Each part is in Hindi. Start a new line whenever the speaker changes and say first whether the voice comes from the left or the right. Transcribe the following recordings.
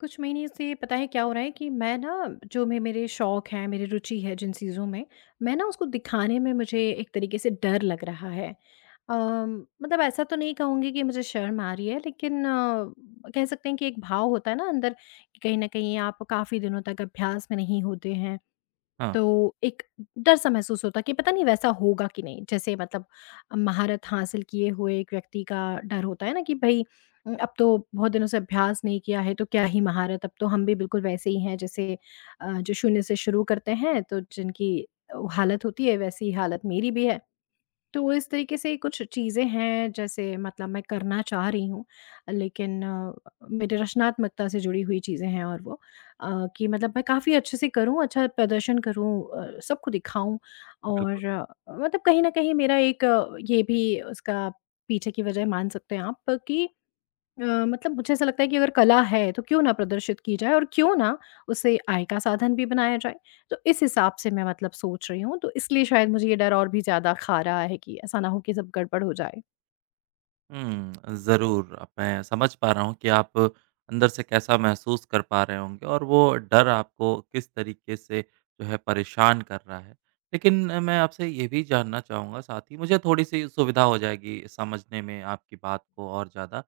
left: कुछ महीने से पता है क्या हो रहा है कि मैं ना जो मैं मेरे शौक हैं, मेरी रुचि है जिन चीज़ों में, मैं ना उसको दिखाने में मुझे एक तरीके से डर लग रहा है। मतलब ऐसा तो नहीं कहूँगी कि मुझे शर्म आ रही है, लेकिन कह सकते हैं कि एक भाव होता है ना अंदर कि कहीं ना कहीं आप काफ़ी दिनों तक अभ्यास में नहीं होते हैं।
right: हाँ,
left: तो एक डर सा महसूस होता कि पता नहीं वैसा होगा कि नहीं, जैसे मतलब महारत हासिल किए हुए एक व्यक्ति का डर होता है ना कि भाई, अब तो बहुत दिनों से अभ्यास नहीं किया है तो क्या ही महारत, अब तो हम भी बिल्कुल वैसे ही हैं जैसे जो शून्य से शुरू करते हैं, तो जिनकी हालत होती है वैसी ही हालत मेरी भी है। तो इस तरीके से कुछ चीज़ें हैं जैसे मतलब मैं करना चाह रही हूँ, लेकिन मेरे रचनात्मकता से जुड़ी हुई चीज़ें हैं, और वो कि मतलब मैं काफ़ी अच्छे से करूँ, अच्छा प्रदर्शन करूँ, सबको दिखाऊँ। और
right: बिल्कुल।
left: मतलब कहीं न कहीं मेरा एक ये भी उसका पीछे की वजह मान सकते हैं आप कि मतलब मुझे ऐसा लगता है कि अगर कला है तो क्यों ना प्रदर्शित की जाए, और क्यों ना उसे आय का साधन भी बनाया जाए। तो इस हिसाब से मैं मतलब सोच रही हूँ, तो इसलिए शायद मुझे ये डर और भी ज़्यादा खा रहा है कि ऐसा ना हो कि सब गड़बड़ हो जाए।
right: हुँ, ज़रूर मैं समझ पा रहा हूँ कि आप अंदर से कैसा महसूस कर पा रहे होंगे और वो डर आपको किस तरीके से जो है परेशान कर रहा है। लेकिन मैं आपसे ये भी जानना चाहूँगा साथ ही मुझे थोड़ी-सी सुविधा हो जाएगी समझने में आपकी बात को और ज़्यादा।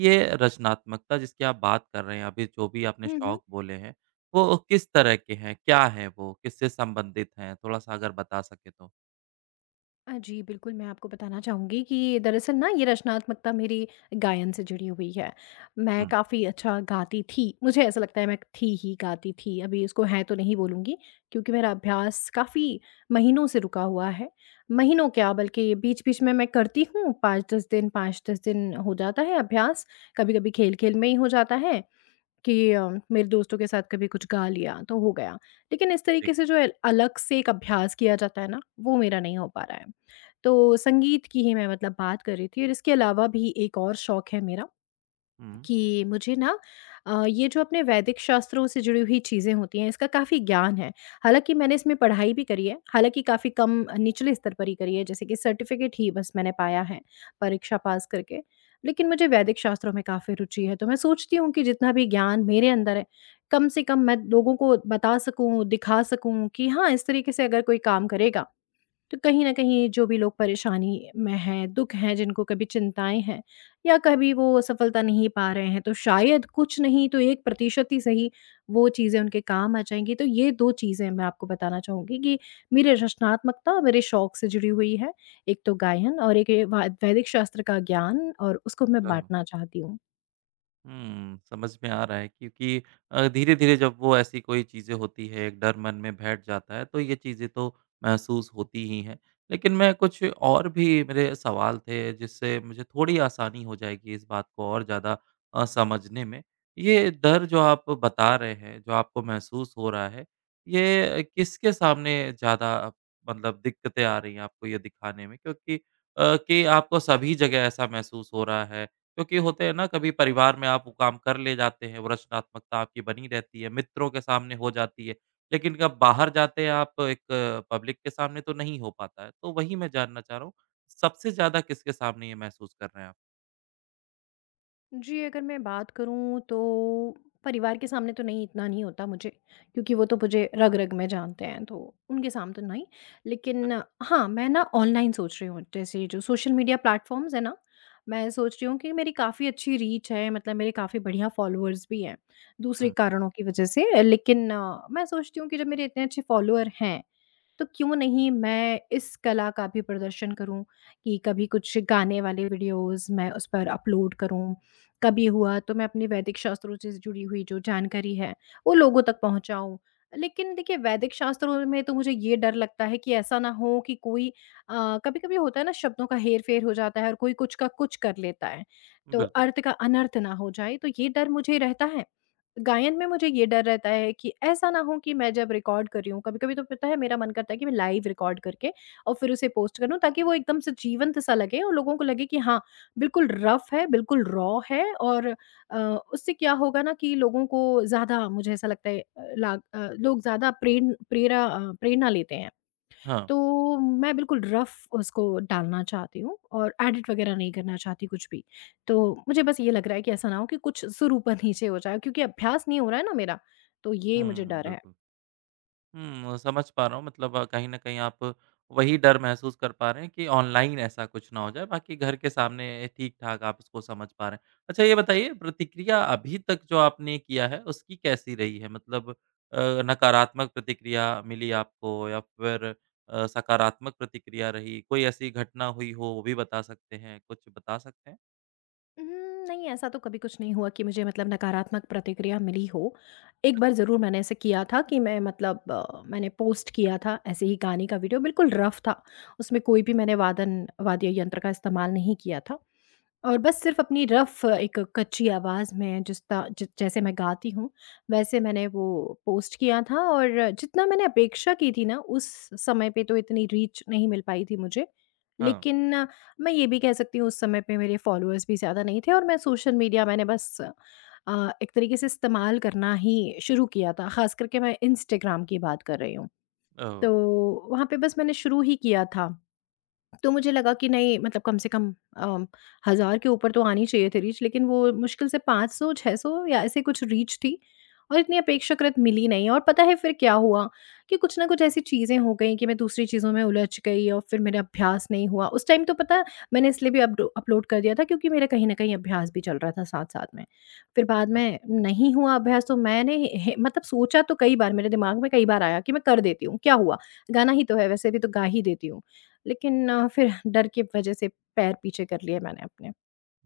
right: ये रचनात्मकता जिसकी आप बात कर रहे हैं, अभी जो भी आपने शौक बोले हैं, वो किस तरह के हैं? क्या हैं वो? किससे संबंधित हैं? थोड़ा-सा अगर बता सकें तो?
left: जी, बिल्कुल, मैं आपको बताना चाहूँगी कि दरअसल ना ये रचनात्मकता मेरी गायन से जुड़ी हुई है। मैं
right: हुँ,
left: काफ़ी अच्छा गाती थी, मुझे ऐसा लगता है, मैं थी ही, गाती थी, अभी इसको हैं तो नहीं बोलूँगी क्योंकि मेरा अभ्यास काफ़ी महीनों से रुका हुआ है। महीनों क्या, बल्कि बीच-बीच में मैं करती हूँ, 5-10 दिन 5-10 दिन हो जाता है अभ्यास, कभी-कभी खेल-खेल में ही हो जाता है कि मेरे दोस्तों के साथ कभी कुछ गा लिया तो हो गया। लेकिन इस तरीके
right: ठीक।
left: से जो है, अलग से एक अभ्यास किया जाता है ना, वो मेरा नहीं हो पा रहा है। तो संगीत की ही मैं मतलब बात कर रही थी, और इसके अलावा भी एक और शौक है मेरा
right: हुँ।
left: कि मुझे ना ये जो अपने वैदिक शास्त्रों से जुड़ी हुई चीज़ें होती हैं, इसका काफ़ी ज्ञान है। हालाँकि मैंने इसमें पढ़ाई भी करी है, हालाँकि काफ़ी कम निचले स्तर पर ही करी है, जैसे कि सर्टिफ़िकेट ही बस मैंने पाया है, परीक्षा पास करके। लेकिन मुझे वैदिक शास्त्रों में काफ़ी रुचि है, तो मैं सोचती हूँ कि जितना भी ज्ञान मेरे अंदर है, कम से कम मैं लोगों को बता सकूँ, दिखा सकूँ कि हाँ, इस तरीके से अगर कोई काम करेगा, तो कहीं न कहीं जो भी लोग परेशानी में हैं, दुःख हैं, जिनको कभी चिंताएँ हैं, या कभी वो सफलता नहीं पा रहे हैं, तो शायद कुछ नहीं तो 1% ही सही, वो चीज़ें उनके काम आ जाएँगी। तो ये 2 चीज़ें मैं आपको बताना चाहूँगी कि मेरी रचनात्मकता और मेरे शौक से जुड़ी हुई है। एक तो गायन, और एक ये वाद वैदिक शास्त्र का ज्ञान, और उसको मैं बाँटना चाहती हूँ।
right: हुँ, समझ में आ रहा है क्योंकि धीरे-धीरे जब वो ऐसी कोई चीज़ें होती है, एक डर मन में बैठ जाता है, तो ये चीज़ें तो महसूस होती ही हैं। लेकिन मैं कुछ और भी मेरे सवाल थे, जिससे मुझे थोड़ी आसानी हो जाएगी इस बात को और ज़्यादा समझने में। ये डर जो आप बता रहे हैं, जो आपको महसूस हो रहा है, ये किसके सामने ज़्यादा मतलब दिक्कतें आ रही हैं आपको ये दिखाने में? क्योंकि कि आपको सभी जगह ऐसा महसूस हो रहा है क्योंकि होते हैं ना कभी परिवार में आप वो काम कर ले जाते हैं, वो रचनात्मकता आपकी बनी रहती है, मित्रों के सामने हो जाती है, लेकिन कब बाहर जाते हैं आप एक पब्लिक के सामने तो नहीं हो पाता है। तो वही मैं जानना चाह रहा हूँ, सबसे ज़्यादा किसके सामने ये महसूस कर रहे हैं आप?
left: जी, अगर मैं बात करूँ, तो परिवार के सामने तो नहीं, इतना नहीं होता मुझे क्योंकि वो तो मुझे रग-रग में जानते हैं, तो उनके सामने तो नहीं। लेकिन
right: अच्छा।
left: हाँ, मैं ना ऑनलाइन सोच रही हूँ, जैसे जो सोशल मीडिया प्लेटफ़ॉर्म्स है ना, मैं सोच रही हूँ कि मेरी काफ़ी अच्छी रीच है, मतलब मेरे काफ़ी बढ़िया फ़ॉलोअर्स भी हैं, दूसरे
right: हुँ,
left: कारणों की वज़ह से। लेकिन मैं सोचती हूँ कि जब मेरे इतने अच्छे फ़ॉलोअर हैं, तो क्यों नहीं मैं इस कला का भी प्रदर्शन करूँ, कि कभी कुछ गाने वाले वीडियोज़ मैं उस पर अपलोड करूँ, कभी हुआ तो मैं अपने वैदिक शास्त्रों से जुड़ी हुई जो जानकारी है, वो लोगों तक पहुँचाऊँ। लेकिन देखिए, वैदिक शास्त्रों में तो मुझे ये डर लगता है कि ऐसा ना हो कि कोई कभी-कभी होता है ना, शब्दों का हेर-फेर हो जाता है और कोई कुछ का कुछ कर लेता है, तो
right: बिल्कुल।
left: अर्थ का अनर्थ ना हो जाए, तो ये डर मुझे रहता है। गायन में मुझे ये डर रहता है कि ऐसा ना हो कि मैं जब रिकॉर्ड कर रही हूँ, कभी-कभी तो पता है मेरा मन करता है कि मैं लाइव रिकॉर्ड करके और फिर उसे पोस्ट करूँ, ताकि वो एकदम से जीवंत सा लगे और लोगों को लगे कि हाँ, बिल्कुल रफ़ है, बिल्कुल रॉ है, और अ, उससे क्या होगा ना, कि लोगों को ज़्यादा, मुझे ऐसा लगता है, लोग ज़्यादा प्रेरणा लेते हैं।
right: हाँ।
left: तो मैं बिल्कुल रफ़ उसको डालना चाहती हूँ और एडिट वग़ैरह नहीं करना चाहती कुछ भी। तो मुझे बस ये लग रहा है कि ऐसा ना हो कि कुछ सुर ऊपर नीचे हो जाए, क्योंकि अभ्यास नहीं हो रहा है ना मेरा, तो ये मुझे
right: हुँ,
left: डर है।
right: बिल्कुल। हुँ, समझ पा रहा हूँ मतलब कहीं न कहीं आप वही डर महसूस कर पा रहे हैं कि ऑनलाइन ऐसा कुछ ना हो जाए, बाकी घर के सामने ठीक-ठाक आप उसको समझ पा रहे हैं। अच्छा ये बताइए प्रतिक्रिया अभी तक जो आपने किया है उसकी कैसी रही है? मतलब नकारात्मक प्रतिक्रिया मिली आपको या फिर सकारात्मक प्रतिक्रिया रही? कोई ऐसी घटना हुई हो वो भी बता सकते हैं, कुछ बता सकते हैं?
left: उम, नहीं, ऐसा तो कभी कुछ नहीं हुआ कि मुझे मतलब नकारात्मक प्रतिक्रिया मिली हो। एक
right: सच
left: बार
right: में।
left: ज़रूर मैंने ऐसे किया था, कि मैं मतलब मैंने पोस्ट किया था ऐसे ही गाने का वीडियो, बिल्कुल रफ़ था। उसमें कोई भी मैंने वादन वाद्य यंत्र का इस्तेमाल नहीं किया था। और बस सिर्फ़ अपनी रफ़ एक कच्ची आवाज़ में जिस ता ज जैसे मैं गाती हूँ, वैसे मैंने वो पोस्ट किया था, और जितना मैंने अपेक्षा की थी ना, उस समय पे तो इतनी रीच नहीं मिल पाई थी मुझे।
right: हाँ,
left: लेकिन मैं ये भी कह सकती हूँ, उस समय पे मेरे फ़ॉलोअर्स भी ज़्यादा नहीं थे, और मैं सोशल मीडिया मैंने बस एक तरीके से इस्तेमाल करना ही शुरू किया था, ख़ास करके मैं इंस्टाग्राम की बात कर रही हूँ।
right: ओह!
left: तो वहाँ पे बस मैंने शुरू ही किया था। तो मुझे लगा कि नहीं, मतलब कम से कम 1000 के ऊपर तो आनी चाहिए थी रीच, लेकिन वो मुश्किल से 500 600 या ऐसे कुछ रीच थी, और इतनी अपेक्षाकृत मिली नहीं। और पता है फिर क्या हुआ, कि कुछ ना कुछ ऐसी चीज़ें हो गई कि मैं दूसरी चीज़ों में उलझ गई और फिर मेरा अभ्यास नहीं हुआ उस टाइम, तो पता है, मैंने इसलिए भी अपलोड कर दिया था क्योंकि मेरा कहीं ना कहीं अभ्यास भी चल रहा था साथ साथ में। फिर बाद में नहीं हुआ अभ्यास, तो मैंने मतलब सोचा तो, कई बार मेरे दिमाग में कई बार आया कि मैं कर देती हूँ, क्या हुआ, गाना ही तो है, वैसे भी तो गा ही देती हूँ। लेकिन फिर डर की वजह से पैर पीछे कर लिए मैंने अपने।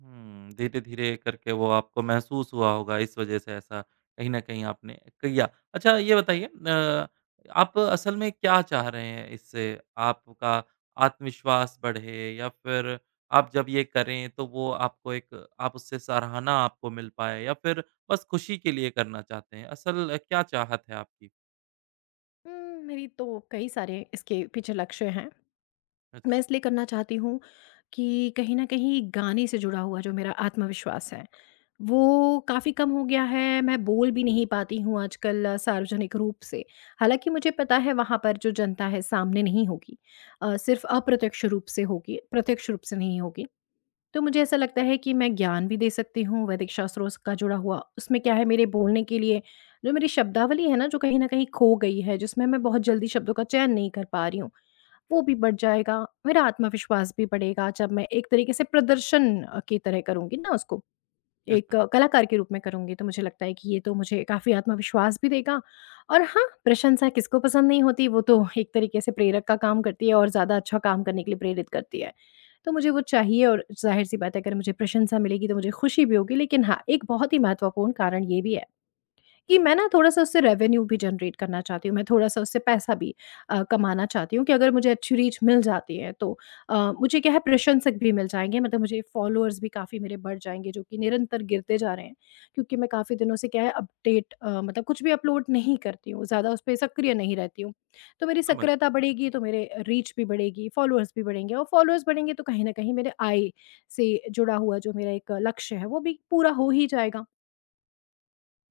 right: हुँ, धीरे-धीरे करके वो आपको महसूस हुआ होगा इस वज़ह से ऐसा कहीं न कहीं आपने किया। अच्छा ये बताइए, आप असल में क्या चाह रहे हैं इससे? आपका आत्मविश्वास बढ़े या फिर आप जब ये करें तो वो आपको एक आप उससे सराहना आपको मिल पाए या फिर बस खुशी के लिए करना चाहते हैं? असल क्या चाहत है आपकी?
left: उम, मेरी तो कई सारे इसके पीछे लक्ष्य हैं।
right: अच्छा,
left: मैं इसलिए करना चाहती हूँ कि कहीं न कहीं गाने से जुड़ा हुआ जो मेरा आत्मविश्वास है, वो काफ़ी कम हो गया है। मैं बोल भी नहीं पाती हूँ आजकल सार्वजनिक रूप से। हालाँकि मुझे पता है वहाँ पर जो जनता है सामने नहीं होगी। सिर्फ़ अप्रत्यक्ष रूप से होगी, प्रत्यक्ष रूप से नहीं होगी। तो मुझे ऐसा लगता है कि मैं ज्ञान भी दे सकती हूँ, वैदिक शास्त्रों का जुड़ा हुआ उसमें क्या है, मेरे बोलने के लिए जो मेरी शब्दावली है ना, जो कहीं ना कहीं खो गई है, जिसमें मैं बहुत जल्दी शब्दों का चयन नहीं कर पा रही हूँ, वो भी बढ़ जाएगा, मेरा आत्मविश्वास भी बढ़ेगा। जब मैं एक तरीके से प्रदर्शन की तरह करूंगी ना, उसको एक
right: अच्छा,
left: कलाकार के रूप में करूँगी, तो मुझे लगता है कि ये तो मुझे काफ़ी आत्मविश्वास भी देगा। और हाँ, प्रशंसा किसको पसंद नहीं होती, वो तो एक तरीके से प्रेरक का काम करती है और ज़्यादा अच्छा काम करने के लिए प्रेरित करती है। तो मुझे वो चाहिए, और ज़ाहिर-सी बात है, अगर मुझे प्रशंसा मिलेगी तो मुझे खुशी भी होगी, लेकिन हाँ, एक बहुत ही महत्वपूर्ण कारण ये भी है कि मैं ना थोड़ा-सा उससे रेवेन्यू भी जनरेट करना चाहती हूँ, मैं थोड़ा-सा उससे पैसा भी कमाना चाहती हूँ, कि अगर मुझे अच्छी रीच मिल जाती है तो मुझे क्या है, प्रशंसक भी मिल जाएँगे, मतलब मुझे फॉलोअर्स भी काफ़ी मेरे बढ़ जाएँगे, जो कि निरंतर गिरते जा रहे हैं। क्योंकि मैं काफ़ी दिनों से क्या है, अपडेट मतलब कुछ भी अपलोड नहीं करती हूँ, ज़्यादा उस पे सक्रिय नहीं रहती हूँ। तो मेरी
right: समझ
left: सक्रियता बढ़ेगी तो मेरे रीच भी बढ़ेगी, फॉलोअर्स भी बढ़ेंगे, और फॉलोअर्स बढ़ेंगे तो कहीं न कहीं मेरे आय से जुड़ा हुआ जो मेरा एक लक्ष्य है, वो भी पूरा हो ही जाएगा।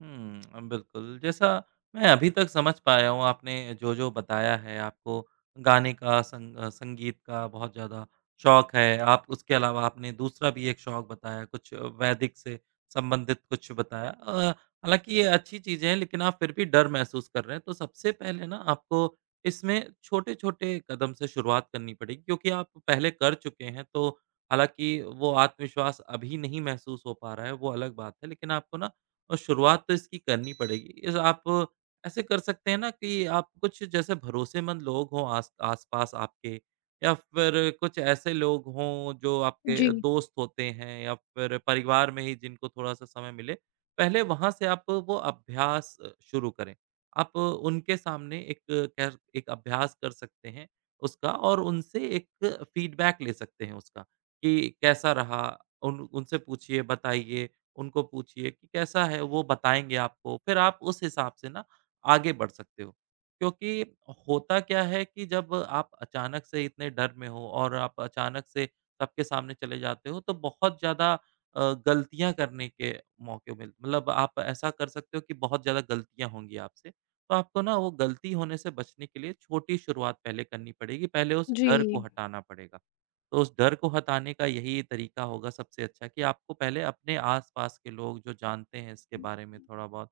right: हुँ, बिल्कुल। जैसा मैं अभी तक समझ पाया हूँ आपने जो-जो बताया है, आपको गाने का, संगीत का बहुत ज़्यादा शौक है। आप उसके अलावा आपने दूसरा भी एक शौक बताया, कुछ वैदिक से संबंधित कुछ बताया। हालाँकि ये अच्छी चीज़ें हैं, लेकिन आप फिर भी डर महसूस कर रहे हैं। तो सबसे पहले ना आपको इसमें छोटे-छोटे कदम से शुरुआत करनी पड़ेगी क्योंकि आप पहले कर चुके हैं, तो हालाँकि वो आत्मविश्वास अभी नहीं महसूस हो पा रहा है, वो अलग बात है। लेकिन आपको ना और शुरुआत तो इसकी करनी पड़ेगी। इस आप ऐसे कर सकते हैं ना कि आप कुछ जैसे भरोसेमंद लोग हों आस आस-पास आपके या फिर कुछ ऐसे लोग हों जो
left: जी,
right: आपके दोस्त होते हैं या फिर परिवार में ही जिनको थोड़ा-सा समय मिले, पहले वहाँ से आप वो अभ्यास शुरू करें। आप उनके सामने एक कह एक अभ्यास कर सकते हैं उसका और उनसे एक फीडबैक ले सकते हैं उसका कि कैसा रहा? उन उनसे पूछिए, बताइए उनको पूछिए कि कैसा है, वो बताएँगे आपको। फिर आप उस हिसाब से ना आगे बढ़ सकते हो। क्योंकि होता क्या है कि जब आप अचानक से इतने डर में हो और आप अचानक से सबके सामने चले जाते हो, तो बहुत ज़्यादा गलतियाँ करने के मौके मिल मतलब आप ऐसा कर सकते हो कि बहुत ज़्यादा गलतियाँ होंगी आपसे। तो आपको ना वो गलती होने से बचने के लिए छोटी शुरुआत पहले करनी पड़ेगी, पहले उस
left: जी।
right: डर को हटाना पड़ेगा। तो उस डर को हटाने का यही तरीका होगा सबसे अच्छा कि आपको पहले अपने आस-पास के लोग जो जानते हैं इसके बारे में थोड़ा-बहुत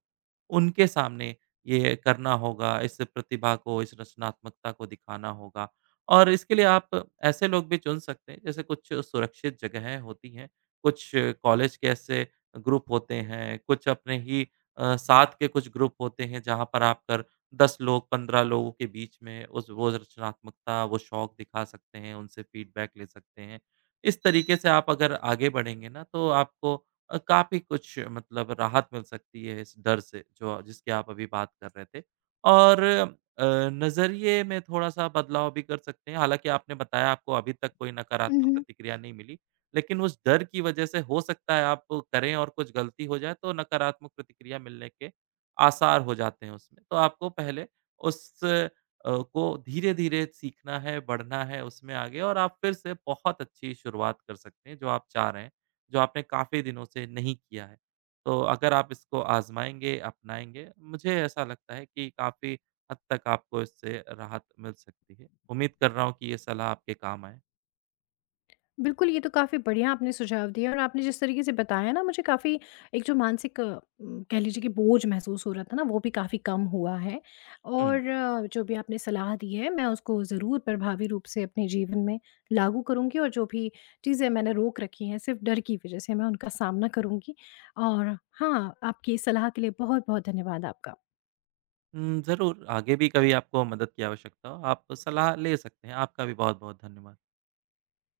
right: उनके सामने ये करना होगा, इस प्रतिभा को, इस रचनात्मकता को दिखाना होगा। और इसके लिए आप ऐसे लोग भी चुन सकते हैं, जैसे कुछ सुरक्षित जगहें होती हैं, कुछ कॉलेज के ऐसे ग्रुप होते हैं, कुछ अपने ही साथ के कुछ ग्रुप होते हैं, जहाँ पर आप कर 10 लोग, 15 लोगों के बीच में उस वो रचनात्मकता, वो शौक दिखा सकते हैं, उनसे फीडबैक ले सकते हैं। इस तरीके से आप अगर आगे बढ़ेंगे ना, तो आपको काफ़ी कुछ मतलब राहत मिल सकती है इस डर से, जो जिसकी आप अभी बात कर रहे थे। और अ, नज़रिए में थोड़ा-सा बदलाव भी कर सकते हैं। हालाँकि आपने बताया आपको अभी तक कोई नकारात्मक
left: उहुँ।
right: प्रतिक्रिया नहीं मिली, लेकिन उस डर की वज़ह से हो सकता है आप करें और कुछ गलती हो जाए, तो नकारात्मक प्रतिक्रिया मिलने के आसार हो जाते हैं उसमें। तो आपको पहले उस को धीरे-धीरे सीखना है, बढ़ना है उसमें आगे और आप फिर से बहुत अच्छी शुरुआत कर सकते हैं, जो आप चाह रहे हैं। जो आपने काफ़ी दिनों से नहीं किया है। तो अगर आप इसको आज़माएँगे, अपनाएँगे, मुझे ऐसा लगता है कि काफ़ी हद तक आपको इससे राहत मिल सकती है। उम्मीद कर रहा हूँ कि ये सलाह आपके काम आए।
left: बिल्कुल, ये तो काफ़ी बढ़िया आपने सुझाव दिए, और आपने जिस तरीके से बताया ना, मुझे काफ़ी एक जो मानसिक कह लीजिए कि बोझ महसूस हो रहा था ना, वो भी काफ़ी कम हुआ है।
right: हुँ।
left: और जो भी आपने सलाह दी है, मैं उसको ज़रूर प्रभावी रूप से अपने जीवन में लागू करूँगी, और जो भी चीज़ें मैंने रोक रखी हैं सिर्फ़ डर की वज़ह से, मैं उनका सामना करूँगी। और हाँ, आपकी इस सलाह के लिए बहुत-बहुत धन्यवाद आपका।
right: ज़रूर आगे भी कभी आपको मदद की आवश्यकता हो, आप सलाह ले सकते हैं। आपका भी बहुत-बहुत धन्यवाद।